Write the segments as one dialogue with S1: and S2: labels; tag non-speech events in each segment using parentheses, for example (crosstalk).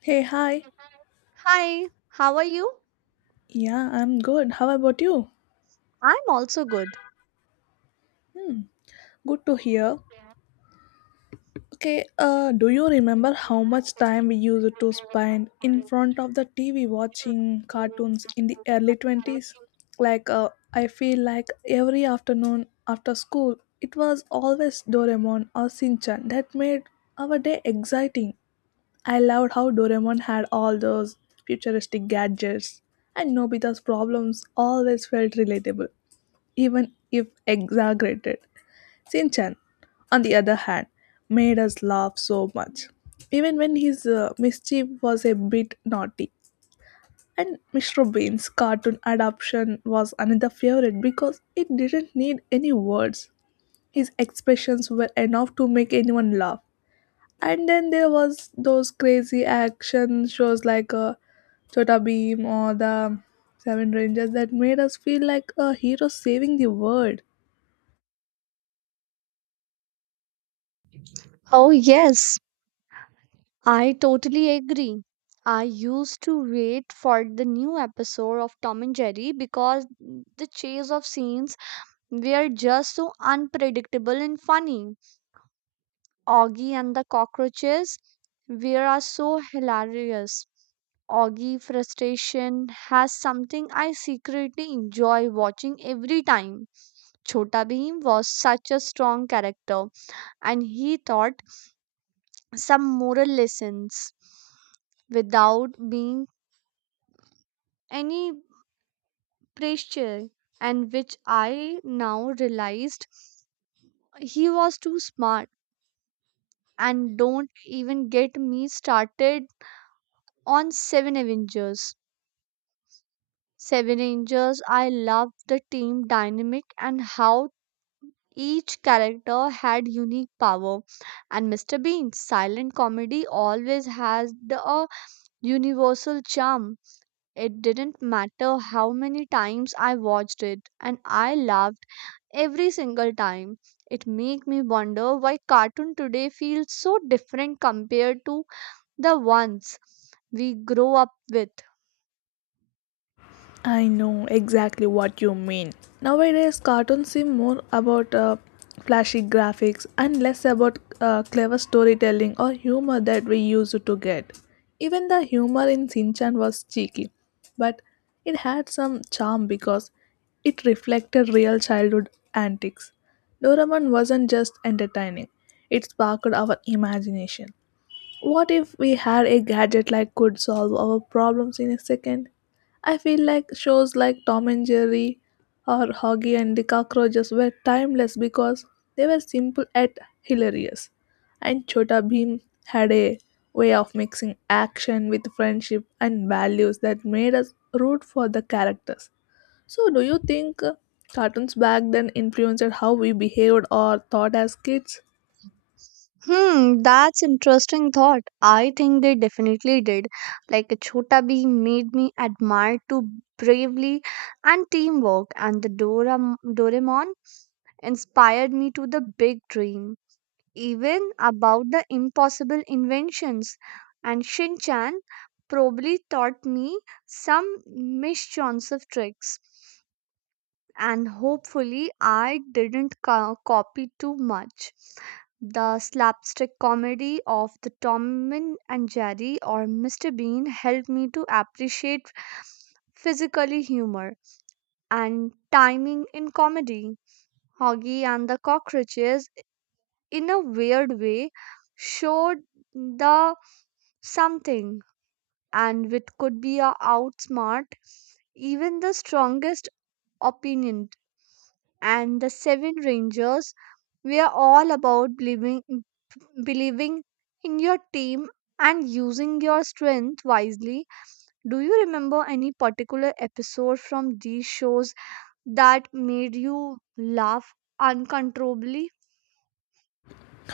S1: Hey, hi.
S2: Hi, how are you?
S1: Yeah, I'm good. How about you?
S2: I'm also good.
S1: Hmm, good to hear. Okay, do you remember how much time we used to spend in front of the TV watching cartoons in the early 20s? I feel like every afternoon after school, it was always Doraemon or Shinchan that made our day exciting. I loved how Doraemon had all those futuristic gadgets, and Nobita's problems always felt relatable even if exaggerated. Sinchan, on the other hand, made us laugh so much, even when his mischief was a bit naughty. And Mr. Bean's cartoon adaptation was another favorite because it didn't need any words. His expressions were enough to make anyone laugh. And then there was those crazy action shows like Chota Beam or the Seven Rangers that made us feel like a hero saving the world.
S2: Oh, yes, I totally agree. I used to wait for the new episode of Tom and Jerry because the chase of scenes were just so unpredictable and funny. Augie and the cockroaches were are so hilarious. Augie frustration has something I secretly enjoy watching every time. Chota Bheem was such a strong character and he taught some moral lessons without being any pressure, and which I now realized he was too smart, and don't even get me started on seven avengers. Seven Rangers, I loved the team dynamic and how each character had unique power. And Mr. Bean's silent comedy always has a universal charm. It didn't matter how many times I watched it, and I laughed every single time. It made me wonder why cartoon today feels so different compared to the ones we grow up with.
S1: I know exactly what you mean. Nowadays, cartoons seem more about flashy graphics and less about clever storytelling or humor that we used to get. Even the humor in Shinchan was cheeky, but it had some charm because it reflected real childhood antics. Doraemon wasn't just entertaining, it sparked our imagination. What if we had a gadget like could solve our problems in a second? I feel like shows like Tom and Jerry or Hoggy and the Cockroaches were timeless because they were simple yet hilarious. And Chota Bheem had a way of mixing action with friendship and values that made us root for the characters. So, do you think cartoons back then influenced how we behaved or thought as kids?
S2: Hmm, that's interesting thought. I think they definitely did. Like Chota Bee made me admire to bravely and teamwork, and the Doraemon inspired me to the big dream, even about the impossible inventions. And Shinchan probably taught me some mischievous tricks, and hopefully I didn't copy too much. The slapstick comedy of the Tom and Jerry or Mr. Bean helped me to appreciate physically humor and timing in comedy. Hoggy and the Cockroaches, in a weird way, showed the something, and which could be a outsmart even the strongest opinion, and the Seven Rangers were all about believing in your team and using your strength wisely. Do you remember any particular episode from these shows that made you laugh uncontrollably?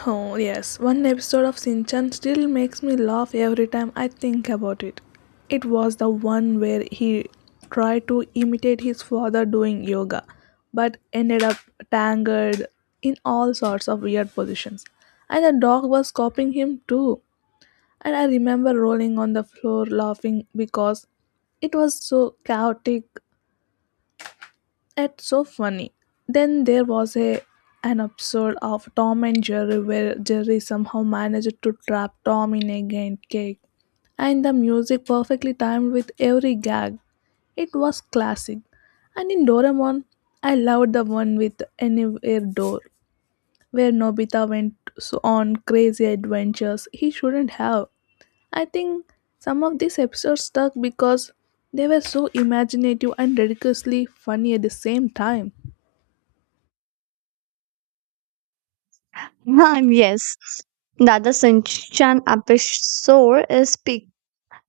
S1: Oh, yes, one episode of Shinchan still makes me laugh every time I think about it. It was the one where he tried to imitate his father doing yoga, but ended up tangled in all sorts of weird positions. And the dog was copying him too. And I remember rolling on the floor laughing because it was so chaotic it's so funny. Then there was a an episode of Tom and Jerry where Jerry somehow managed to trap Tom in a giant cake, and the music perfectly timed with every gag. It was classic. And in Doraemon, I loved the one with Anywhere Door, where Nobita went on crazy adventures he shouldn't have. I think some of these episodes stuck because they were so imaginative and ridiculously funny at the same time.
S2: (laughs) Yes, that the Shinchan episode is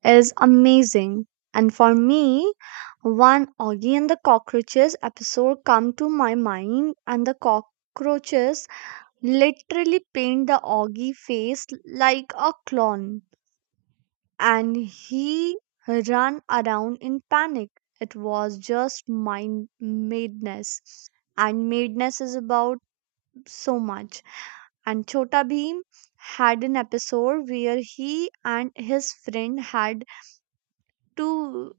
S2: is amazing. And for me, one Augie and the Cockroaches episode come to my mind, and the cockroaches literally paint the Augie face like a clown, and he ran around in panic. It was just mind madness. And madness is about so much. And Chota Bheem had an episode where he and his friend had to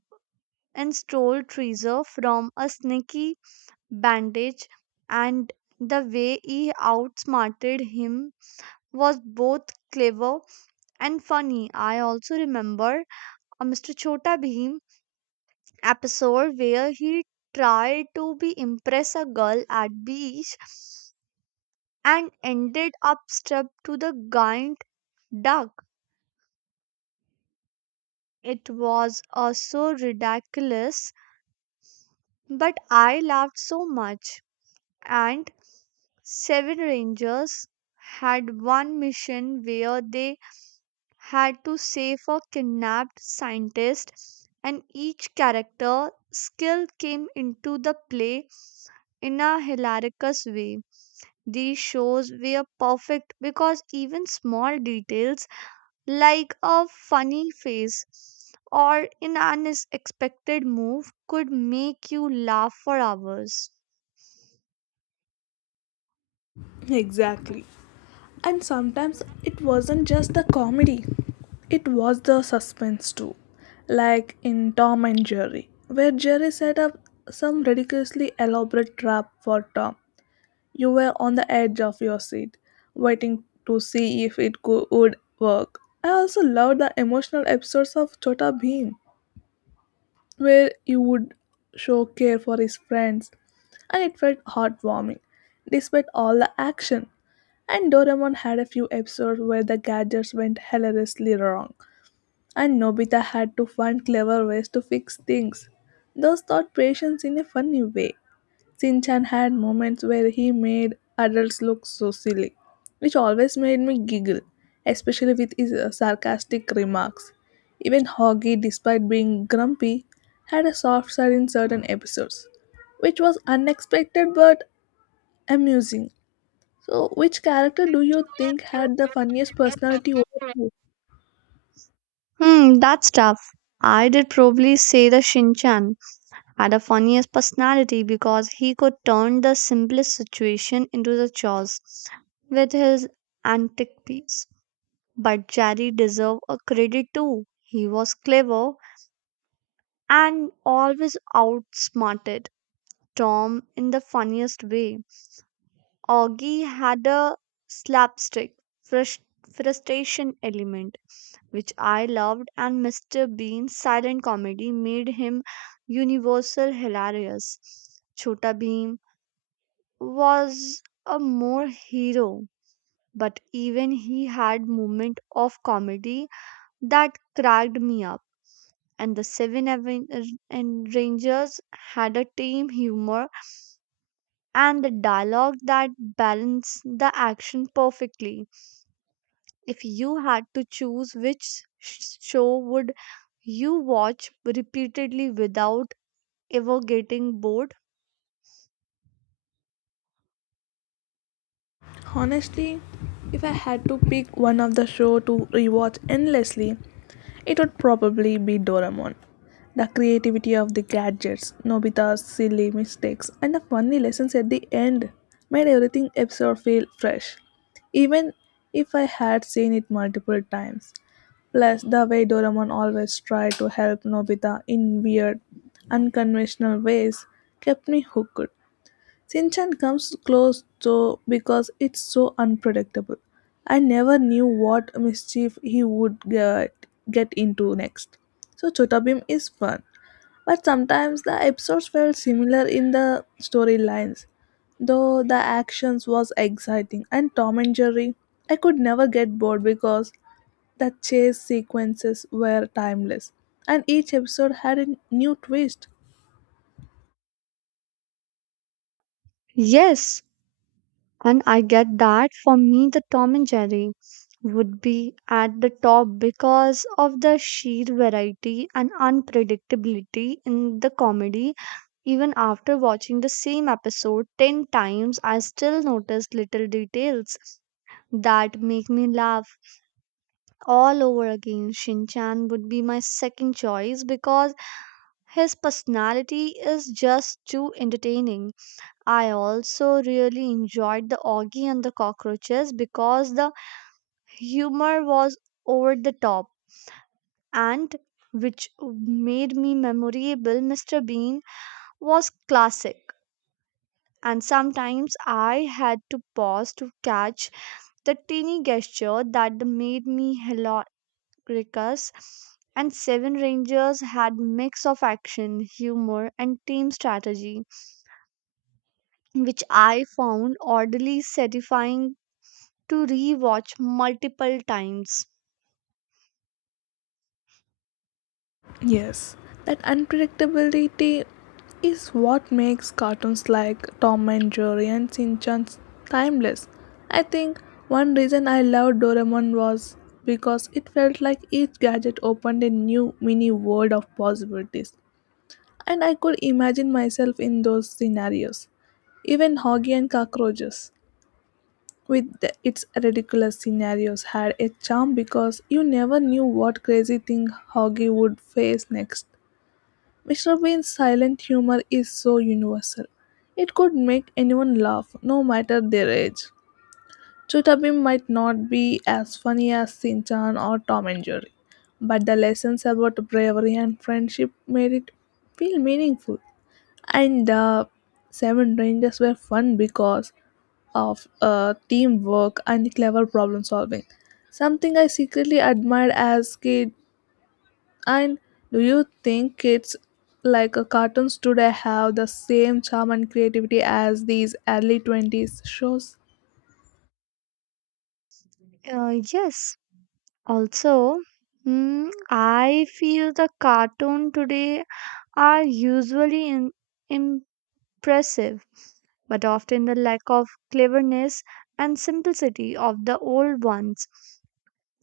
S2: and stole Treasure from a sneaky bandage, and the way he outsmarted him was both clever and funny. I also remember a Mr. Chota Bheem episode where he tried to be impress a girl at beach and ended up strapped to the giant duck. It was so ridiculous, but I laughed so much. And seven rangers had one mission where they had to save a kidnapped scientist, and each character skill came into the play in a hilarious way. These shows were perfect because even small details like a funny face or an unexpected move could make you laugh for hours.
S1: Exactly. And sometimes it wasn't just the comedy, it was the suspense too. Like in Tom and Jerry, where Jerry set up some ridiculously elaborate trap for Tom. You were on the edge of your seat, waiting to see if would work. I also loved the emotional episodes of Chota Bheem, where he would show care for his friends, and it felt heartwarming despite all the action. And Doraemon had a few episodes where the gadgets went hilariously wrong, and Nobita had to find clever ways to fix things. Those taught patience in a funny way. Shin Chan had moments where he made adults look so silly, which always made me giggle, especially with his sarcastic remarks. Even Hoggy, despite being grumpy, had a soft side in certain episodes, which was unexpected but amusing. So, which character do you think had the funniest personality overall?
S2: Hmm, that's tough. I did probably say the Shinchan had a funniest personality because he could turn the simplest situation into the chores with his antic piece. But Jerry deserved a credit too. He was clever and always outsmarted Tom in the funniest way. Augie had a slapstick frus- frustration element which I loved, and Mr. Bean's silent comedy made him universal hilarious. Chota Bheem was a more hero, but even he had moment of comedy that cracked me up. And the Seven Aven- and Rangers had a tame humor and the dialogue that balanced the action perfectly. If you had to choose which show would you watch repeatedly without ever getting bored?
S1: Honestly, if I had to pick one of the show to rewatch endlessly, it would probably be Doraemon. The creativity of the gadgets, Nobita's silly mistakes, and the funny lessons at the end made everything episode feel fresh, even if I had seen it multiple times. Plus, the way Doraemon always tried to help Nobita in weird, unconventional ways kept me hooked. Sinchan comes close though because it's so unpredictable. I never knew what mischief he would get into next. So Chotabim is fun, but sometimes the episodes felt similar in the storylines, though the actions was exciting and Tom and Jerry, I could never get bored because the chase sequences were timeless and each episode had a new twist.
S2: Yes, and I get that. For me the Tom and Jerry would be at the top because of the sheer variety and unpredictability in the comedy. Even after watching the same episode 10 times, I still notice little details that make me laugh all over again. Shinchan would be my second choice because his personality is just too entertaining. I also really enjoyed the Augie and the Cockroaches because the humor was over the top, and which made me memorable. Mr Bean was classic, and sometimes I had to pause to catch the teeny gesture that made me Rickus, and Seven Rangers had mix of action, humor, and team strategy, which I found oddly satisfying to rewatch multiple times.
S1: Yes, that unpredictability is what makes cartoons like Tom and Jerry and Shin Chan timeless. I think one reason I loved Doraemon was because it felt like each gadget opened a new mini world of possibilities, and I could imagine myself in those scenarios. Even Hoggy and Cockroaches, with its ridiculous scenarios, had a charm because you never knew what crazy thing Hoggy would face next. Mr. Bean's silent humor is so universal. It could make anyone laugh, no matter their age. Chutabim might not be as funny as Sinchan or Tom and Jerry, but the lessons about bravery and friendship made it feel meaningful. And the Seven Rangers were fun because of teamwork and clever problem solving. Something I secretly admired as kid and do you think kids like cartoons today have the same charm and creativity as these early 20s shows?
S2: Yes, also, I feel the cartoon today are usually impressive, but often the lack of cleverness and simplicity of the old ones.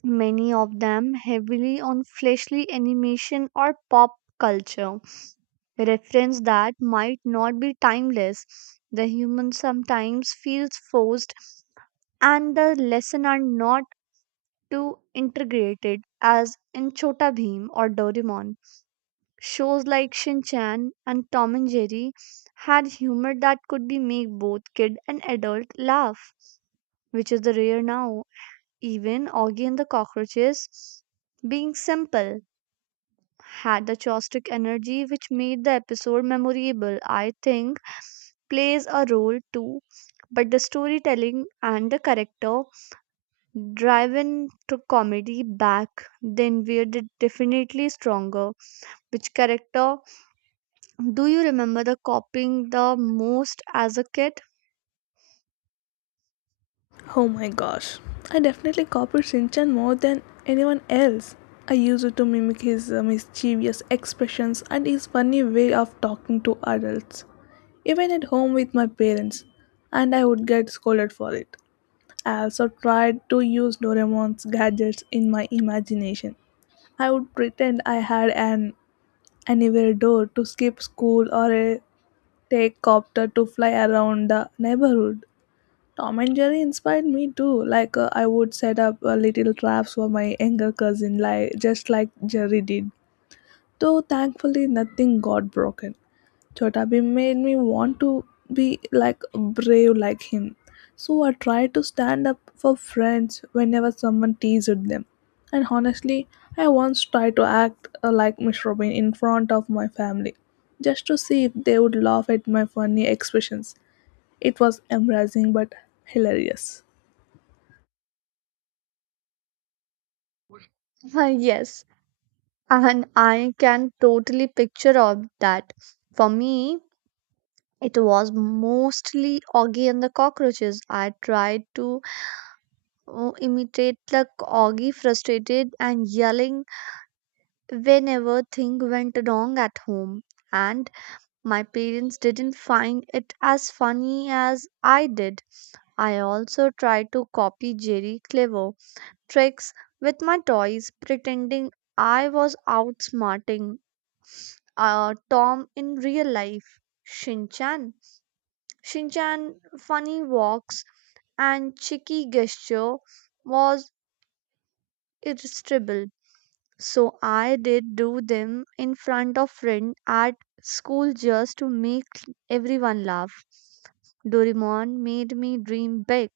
S2: Many of them heavily on fleshly animation or pop culture, reference that might not be timeless. The human sometimes feels forced, and the lesson are not too integrated as in Chota Bheem or Doraemon. Shows like Shin Chan and Tom and Jerry had humor that could be make both kid and adult laugh, which is the rare now. Even Augie and the Cockroaches being simple had the chaotic energy which made the episode memorable. I think plays a role too, but the storytelling and the character driven to comedy back then were definitely stronger. Which character do you remember the copying the most as a kid?
S1: Oh my gosh. I definitely copied Shinchan more than anyone else. I used to mimic his mischievous expressions and his funny way of talking to adults, even at home with my parents, and I would get scolded for it. I also tried to use Doraemon's gadgets in my imagination. I would pretend I had an anywhere door to skip school or a take copter to fly around the neighborhood. Tom and Jerry inspired me too. I would set up little traps for my younger cousin, like just like Jerry did. Though thankfully nothing got broken. Chota Bhim made me want to be like brave like him. So I tried to stand up for friends whenever someone teased them. And honestly, I once tried to act like Miss Robin in front of my family just to see if they would laugh at my funny expressions. It was embarrassing but hilarious.
S2: (laughs) Yes, and I can totally picture of that. For me, it was mostly Augie and the cockroaches. I tried to Oh, imitate like Augie, frustrated and yelling whenever thing went wrong at home. And my parents didn't find it as funny as I did. I also tried to copy Jerry clever tricks with my toys, pretending I was outsmarting Tom in real life. Shinchan. Shinchan funny walks and cheeky gesture was irresistible. So I did do them in front of friend at school just to make everyone laugh. Doraemon made me dream big.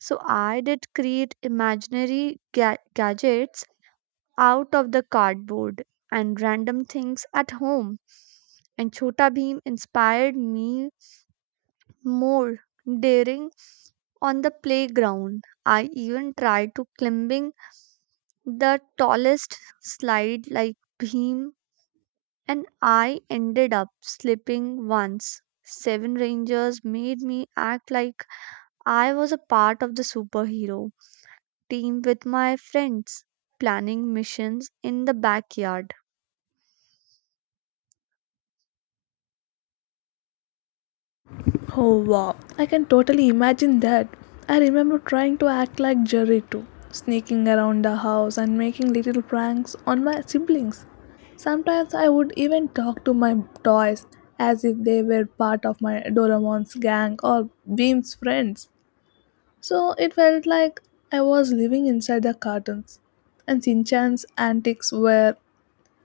S2: So I did create imaginary gadgets out of the cardboard and random things at home. And Chota Bheem inspired me more daring on the playground. I even tried to climbing the tallest slide like Bheem, and I ended up slipping once. Seven Rangers made me act like I was a part of the superhero team with my friends, planning missions in the backyard.
S1: Oh wow, I can totally imagine that. I remember trying to act like Jerry too, sneaking around the house and making little pranks on my siblings. Sometimes I would even talk to my toys as if they were part of my Doraemon's gang or Beam's friends. So it felt like I was living inside the cartoons, and Shinchan's antics were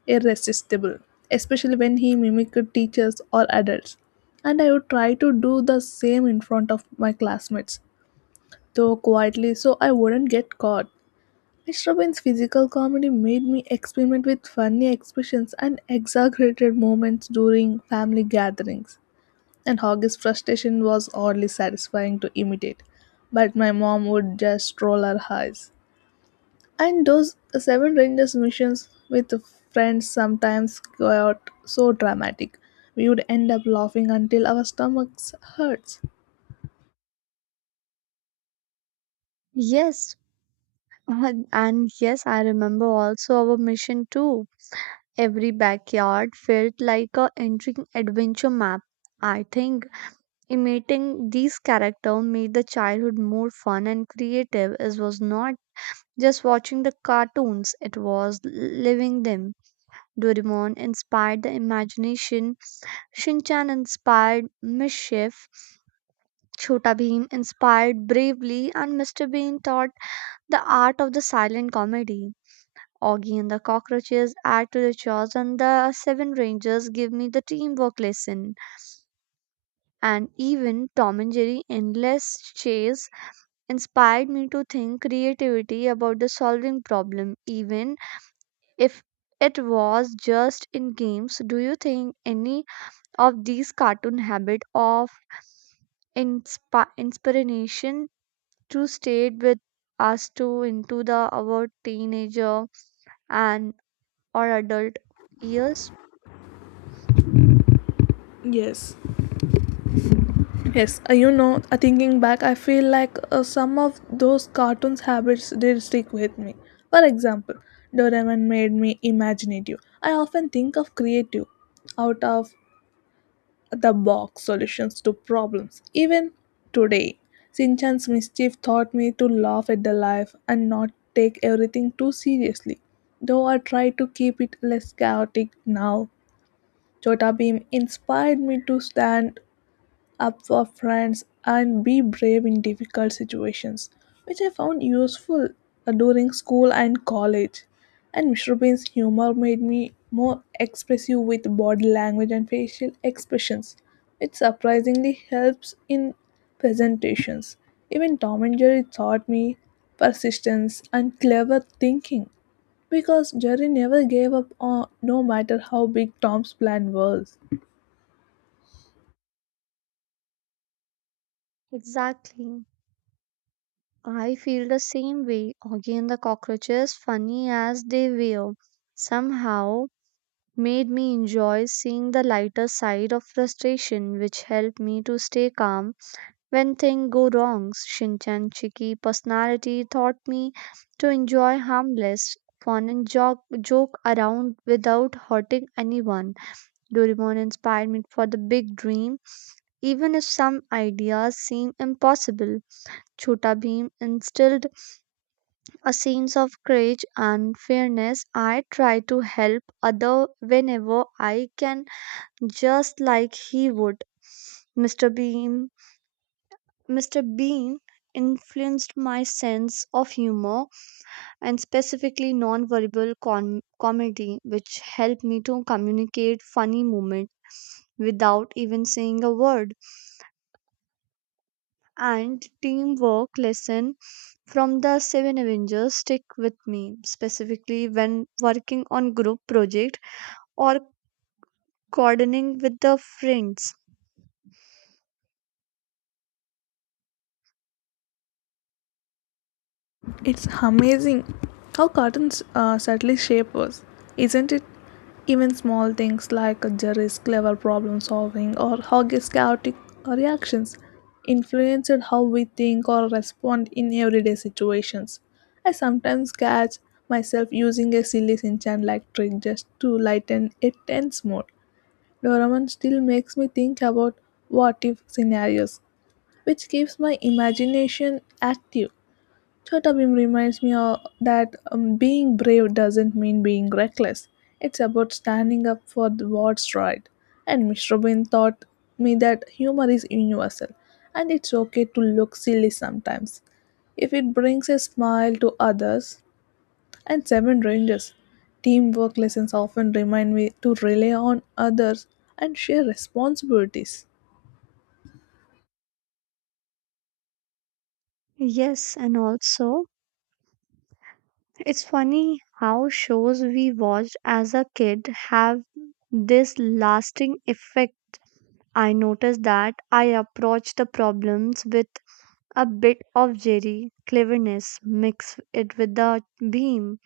S1: irresistible, especially when he mimicked teachers or adults. And I would try to do the same in front of my classmates, though quietly so I wouldn't get caught. Mr. Bean's physical comedy made me experiment with funny expressions and exaggerated moments during family gatherings, and Hoggy's frustration was oddly satisfying to imitate. But my mom would just roll her eyes. And those Seven Rangers missions with friends sometimes got so dramatic. We would end up laughing until our stomachs hurts.
S2: Yes, and yes, I remember also our mission too. Every backyard felt like a entering adventure map. I think imitating these characters made the childhood more fun and creative. It was not just watching the cartoons, it was living them. Doraemon inspired the imagination, Shinchan inspired mischief, Chota Bheem inspired bravery, and Mr. Bean taught the art of the silent comedy. Augie and the cockroaches add to the chores, and the seven rangers give me the teamwork lesson. And even Tom and Jerry endless chase inspired me to think creativity about the solving problem. Even if it was just in games, do you think any of these cartoon habit of inspiration to stayed with us to into the our teenager and or adult years?
S1: Yes. Yes, thinking back, I feel like some of those cartoons habits did stick with me. For example, Doraemon made me imaginative. I often think of creative out of the box solutions to problems. Even today, Sinchan's mischief taught me to laugh at the life and not take everything too seriously. Though I try to keep it less chaotic now, Chota Beam inspired me to stand up for friends and be brave in difficult situations, which I found useful during school and college. And Mr. Bean's humor made me more expressive with body language and facial expressions, which surprisingly helps in presentations. Even Tom and Jerry taught me persistence and clever thinking because Jerry never gave up on no matter how big Tom's plan was.
S2: Exactly. I feel the same way. Again, the cockroaches, funny as they were, somehow made me enjoy seeing the lighter side of frustration, which helped me to stay calm when things go wrong. Shinchan's cheeky personality taught me to enjoy harmless fun and joke around without hurting anyone. Doraemon inspired me for the big dream, even if some ideas seem impossible. Chota Bheem instilled a sense of courage and fairness. I try to help other whenever I can, just like he would. Mr. Beam. Mr. Bean influenced my sense of humor and specifically non-verbal comedy, which helped me to communicate funny moments without even saying a word. And teamwork lesson from the Seven Avengers stick with me, specifically when working on group project or coordinating with the friends.
S1: It's amazing how cotton's subtly shape was, isn't it? Even small things like Jerry's clever problem solving or Hoggy's chaotic reactions influenced how we think or respond in everyday situations. I sometimes catch myself using a silly Sinchan like trick just to lighten a tense mood. Doraemon still makes me think about what if scenarios, which keeps my imagination active. Chota Bhim reminds me that being brave doesn't mean being reckless. It's about standing up for the what's right. And Mr. Bean taught me that humor is universal and it's okay to look silly sometimes. If it brings a smile to others and seven rangers, teamwork lessons often remind me to rely on others and share responsibilities.
S2: Yes, and also it's funny how shows we watched as a kid have this lasting effect. I noticed that I approached the problems with a bit of Jerry cleverness, mix it with the beam,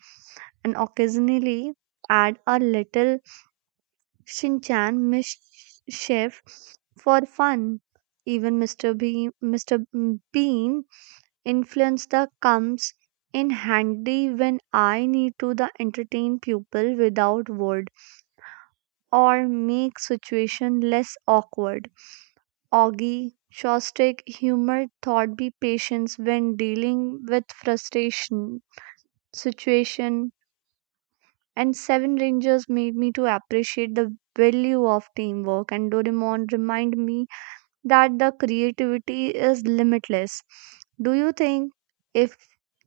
S2: and occasionally add a little Shinchan mischief for fun. Even Mr. Bean influence that comes in handy when I need to the entertain people without word or make situation less awkward. Augie Shostak humor taught me patience when dealing with frustration situation, and Seven Rangers made me to appreciate the value of teamwork, and Doraemon remind me that the creativity is limitless. Do you think if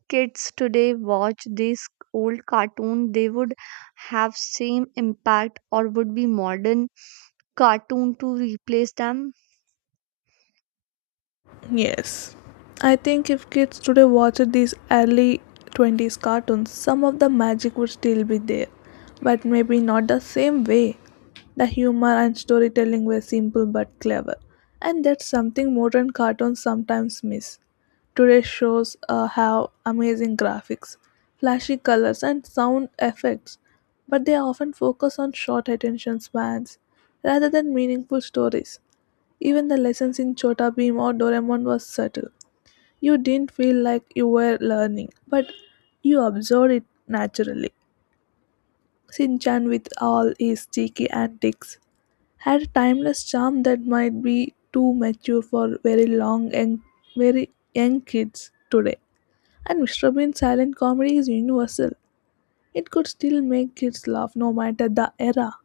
S2: kids today watch these old cartoon they would have same impact or would be modern cartoon to replace them?
S1: Yes. I think if kids today watched these early 20s cartoons, some of the magic would still be there, but maybe not the same way. The humor and storytelling were simple but clever, and that's something modern cartoons sometimes miss. Today's shows have amazing graphics, flashy colors, and sound effects, but they often focus on short attention spans rather than meaningful stories. Even the lessons in Chota Bheem or Doraemon was subtle. You didn't feel like you were learning, but you absorbed it naturally. Shinchan with all his cheeky antics had a timeless charm that might be too mature for very long and very young kids today. And Mr. Bean's silent comedy is universal. It could still make kids laugh no matter the era.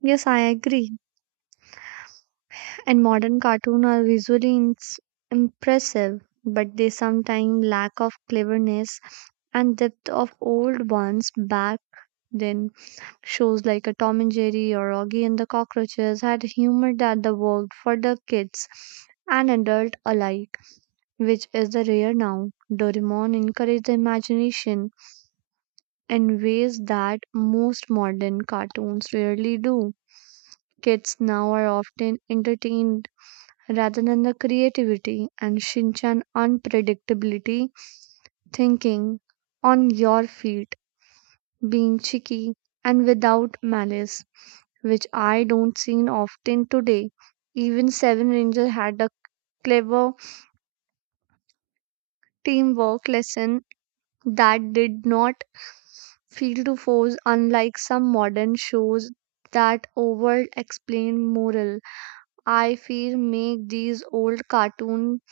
S2: Yes, I agree. And modern cartoon are visually impressive, but they sometimes lack of cleverness and depth of old ones back then. Shows like a Tom and Jerry or Augie and the Cockroaches had humor that the worked for the kids and adult alike, which is the rare now. Doraemon encouraged the imagination in ways that most modern cartoons rarely do. Kids now are often entertained rather than the creativity, and Shinchan unpredictability thinking on your feet being cheeky, and without malice, which I don't see often today. Even Seven Ranger had a clever teamwork lesson that did not feel too forced, unlike some modern shows that over explain moral. I feel make these old cartoons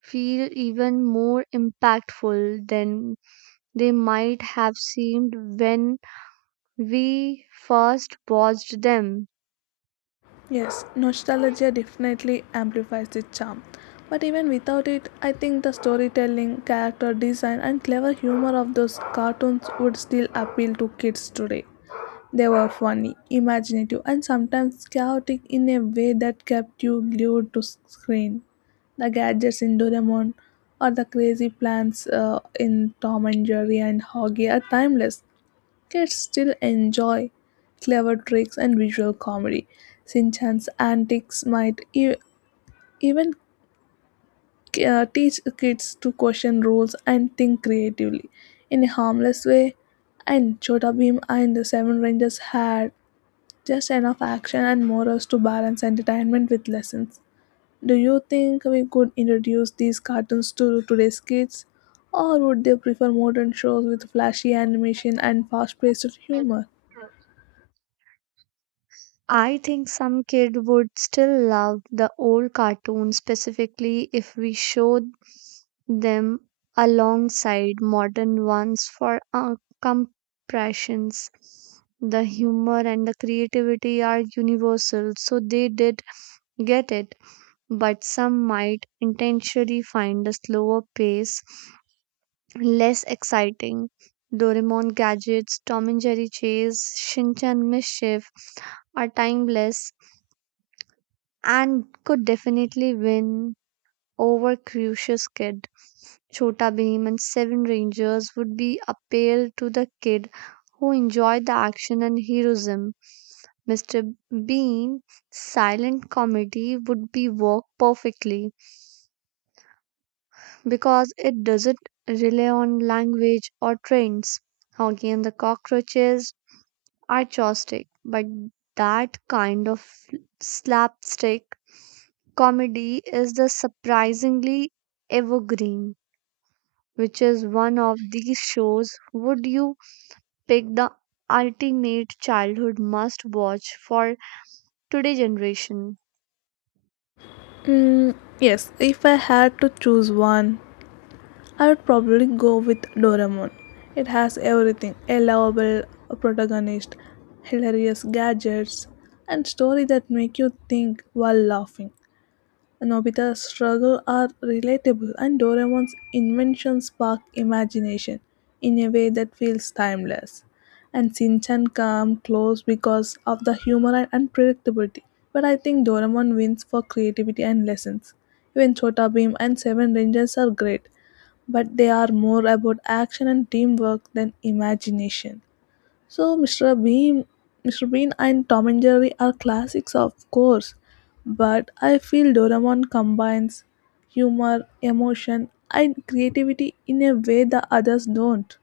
S2: feel even more impactful than they might have seemed when we first watched them.
S1: Yes, nostalgia definitely amplifies its charm. But even without it, I think the storytelling, character design, and clever humor of those cartoons would still appeal to kids today. They were funny, imaginative, and sometimes chaotic in a way that kept you glued to screen. The gadgets in Doraemon or the crazy plans in Tom and Jerry and Hoggy are timeless. Kids still enjoy clever tricks and visual comedy. Sinchan's antics might even teach kids to question rules and think creatively in a harmless way. And Chota Bheem and the Seven Rangers had just enough action and morals to balance entertainment with lessons. Do you think we could introduce these cartoons to today's kids? Or would they prefer modern shows with flashy animation and fast paced humor?
S2: I think some kid would still love the old cartoons specifically if we showed them alongside modern ones for compressions. The humor and the creativity are universal, so they did get it, but some might intentionally find a slower pace less exciting. Doraemon gadgets, Tom and Jerry chase, Shinchan mischief are timeless and could definitely win over Crucius Kid. Chota Bheem and Seven Rangers would be appeal to the kid who enjoyed the action and heroism. Mr. Bean silent comedy would be work perfectly because it doesn't rely on language or trends. Hoggy and the Cockroaches are chopstick, but that kind of slapstick comedy is the surprisingly evergreen. Which is one of these shows would you pick the ultimate childhood must watch for today's generation?
S1: Mm, yes, if I had to choose one, I would probably go with Doraemon. It has everything a lovable protagonist, hilarious gadgets, and story that make you think while laughing. Nobita's struggles are relatable and Doraemon's inventions spark imagination in a way that feels timeless. And Shinchan come close because of the humor and unpredictability. But I think Doraemon wins for creativity and lessons. Even Chota Beam and Seven Rangers are great, but they are more about action and teamwork than imagination. So, Mr. Bean and Tom and Jerry are classics, of course, but I feel Doraemon combines humor, emotion, and creativity in a way the others don't.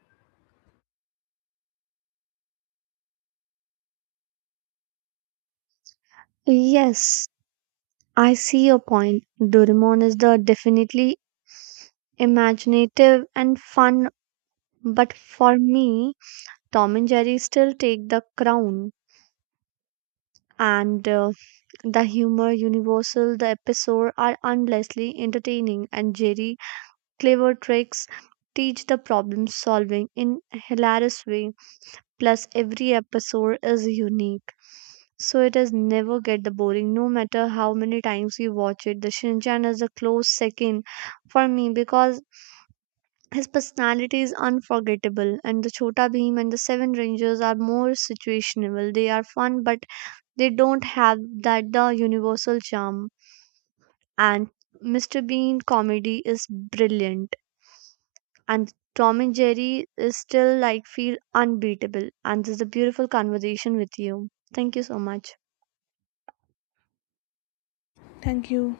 S2: Yes, I see your point. Doraemon is the definitely imaginative and fun, but for me, Tom and Jerry still take the crown. And the humor, universal, the episodes are endlessly entertaining, and Jerry clever tricks teach the problem solving in hilarious way. Plus, every episode is unique, so it is never get the boring. No matter how many times you watch it, the Shinchan is a close second for me because his personality is unforgettable, and the Chota Bheem and the Seven Rangers are more situational. They are fun, but they don't have that the universal charm, and Mr. Bean comedy is brilliant, and Tom and Jerry is still like feel unbeatable, and this is a beautiful conversation with you. Thank you so much.
S1: Thank you.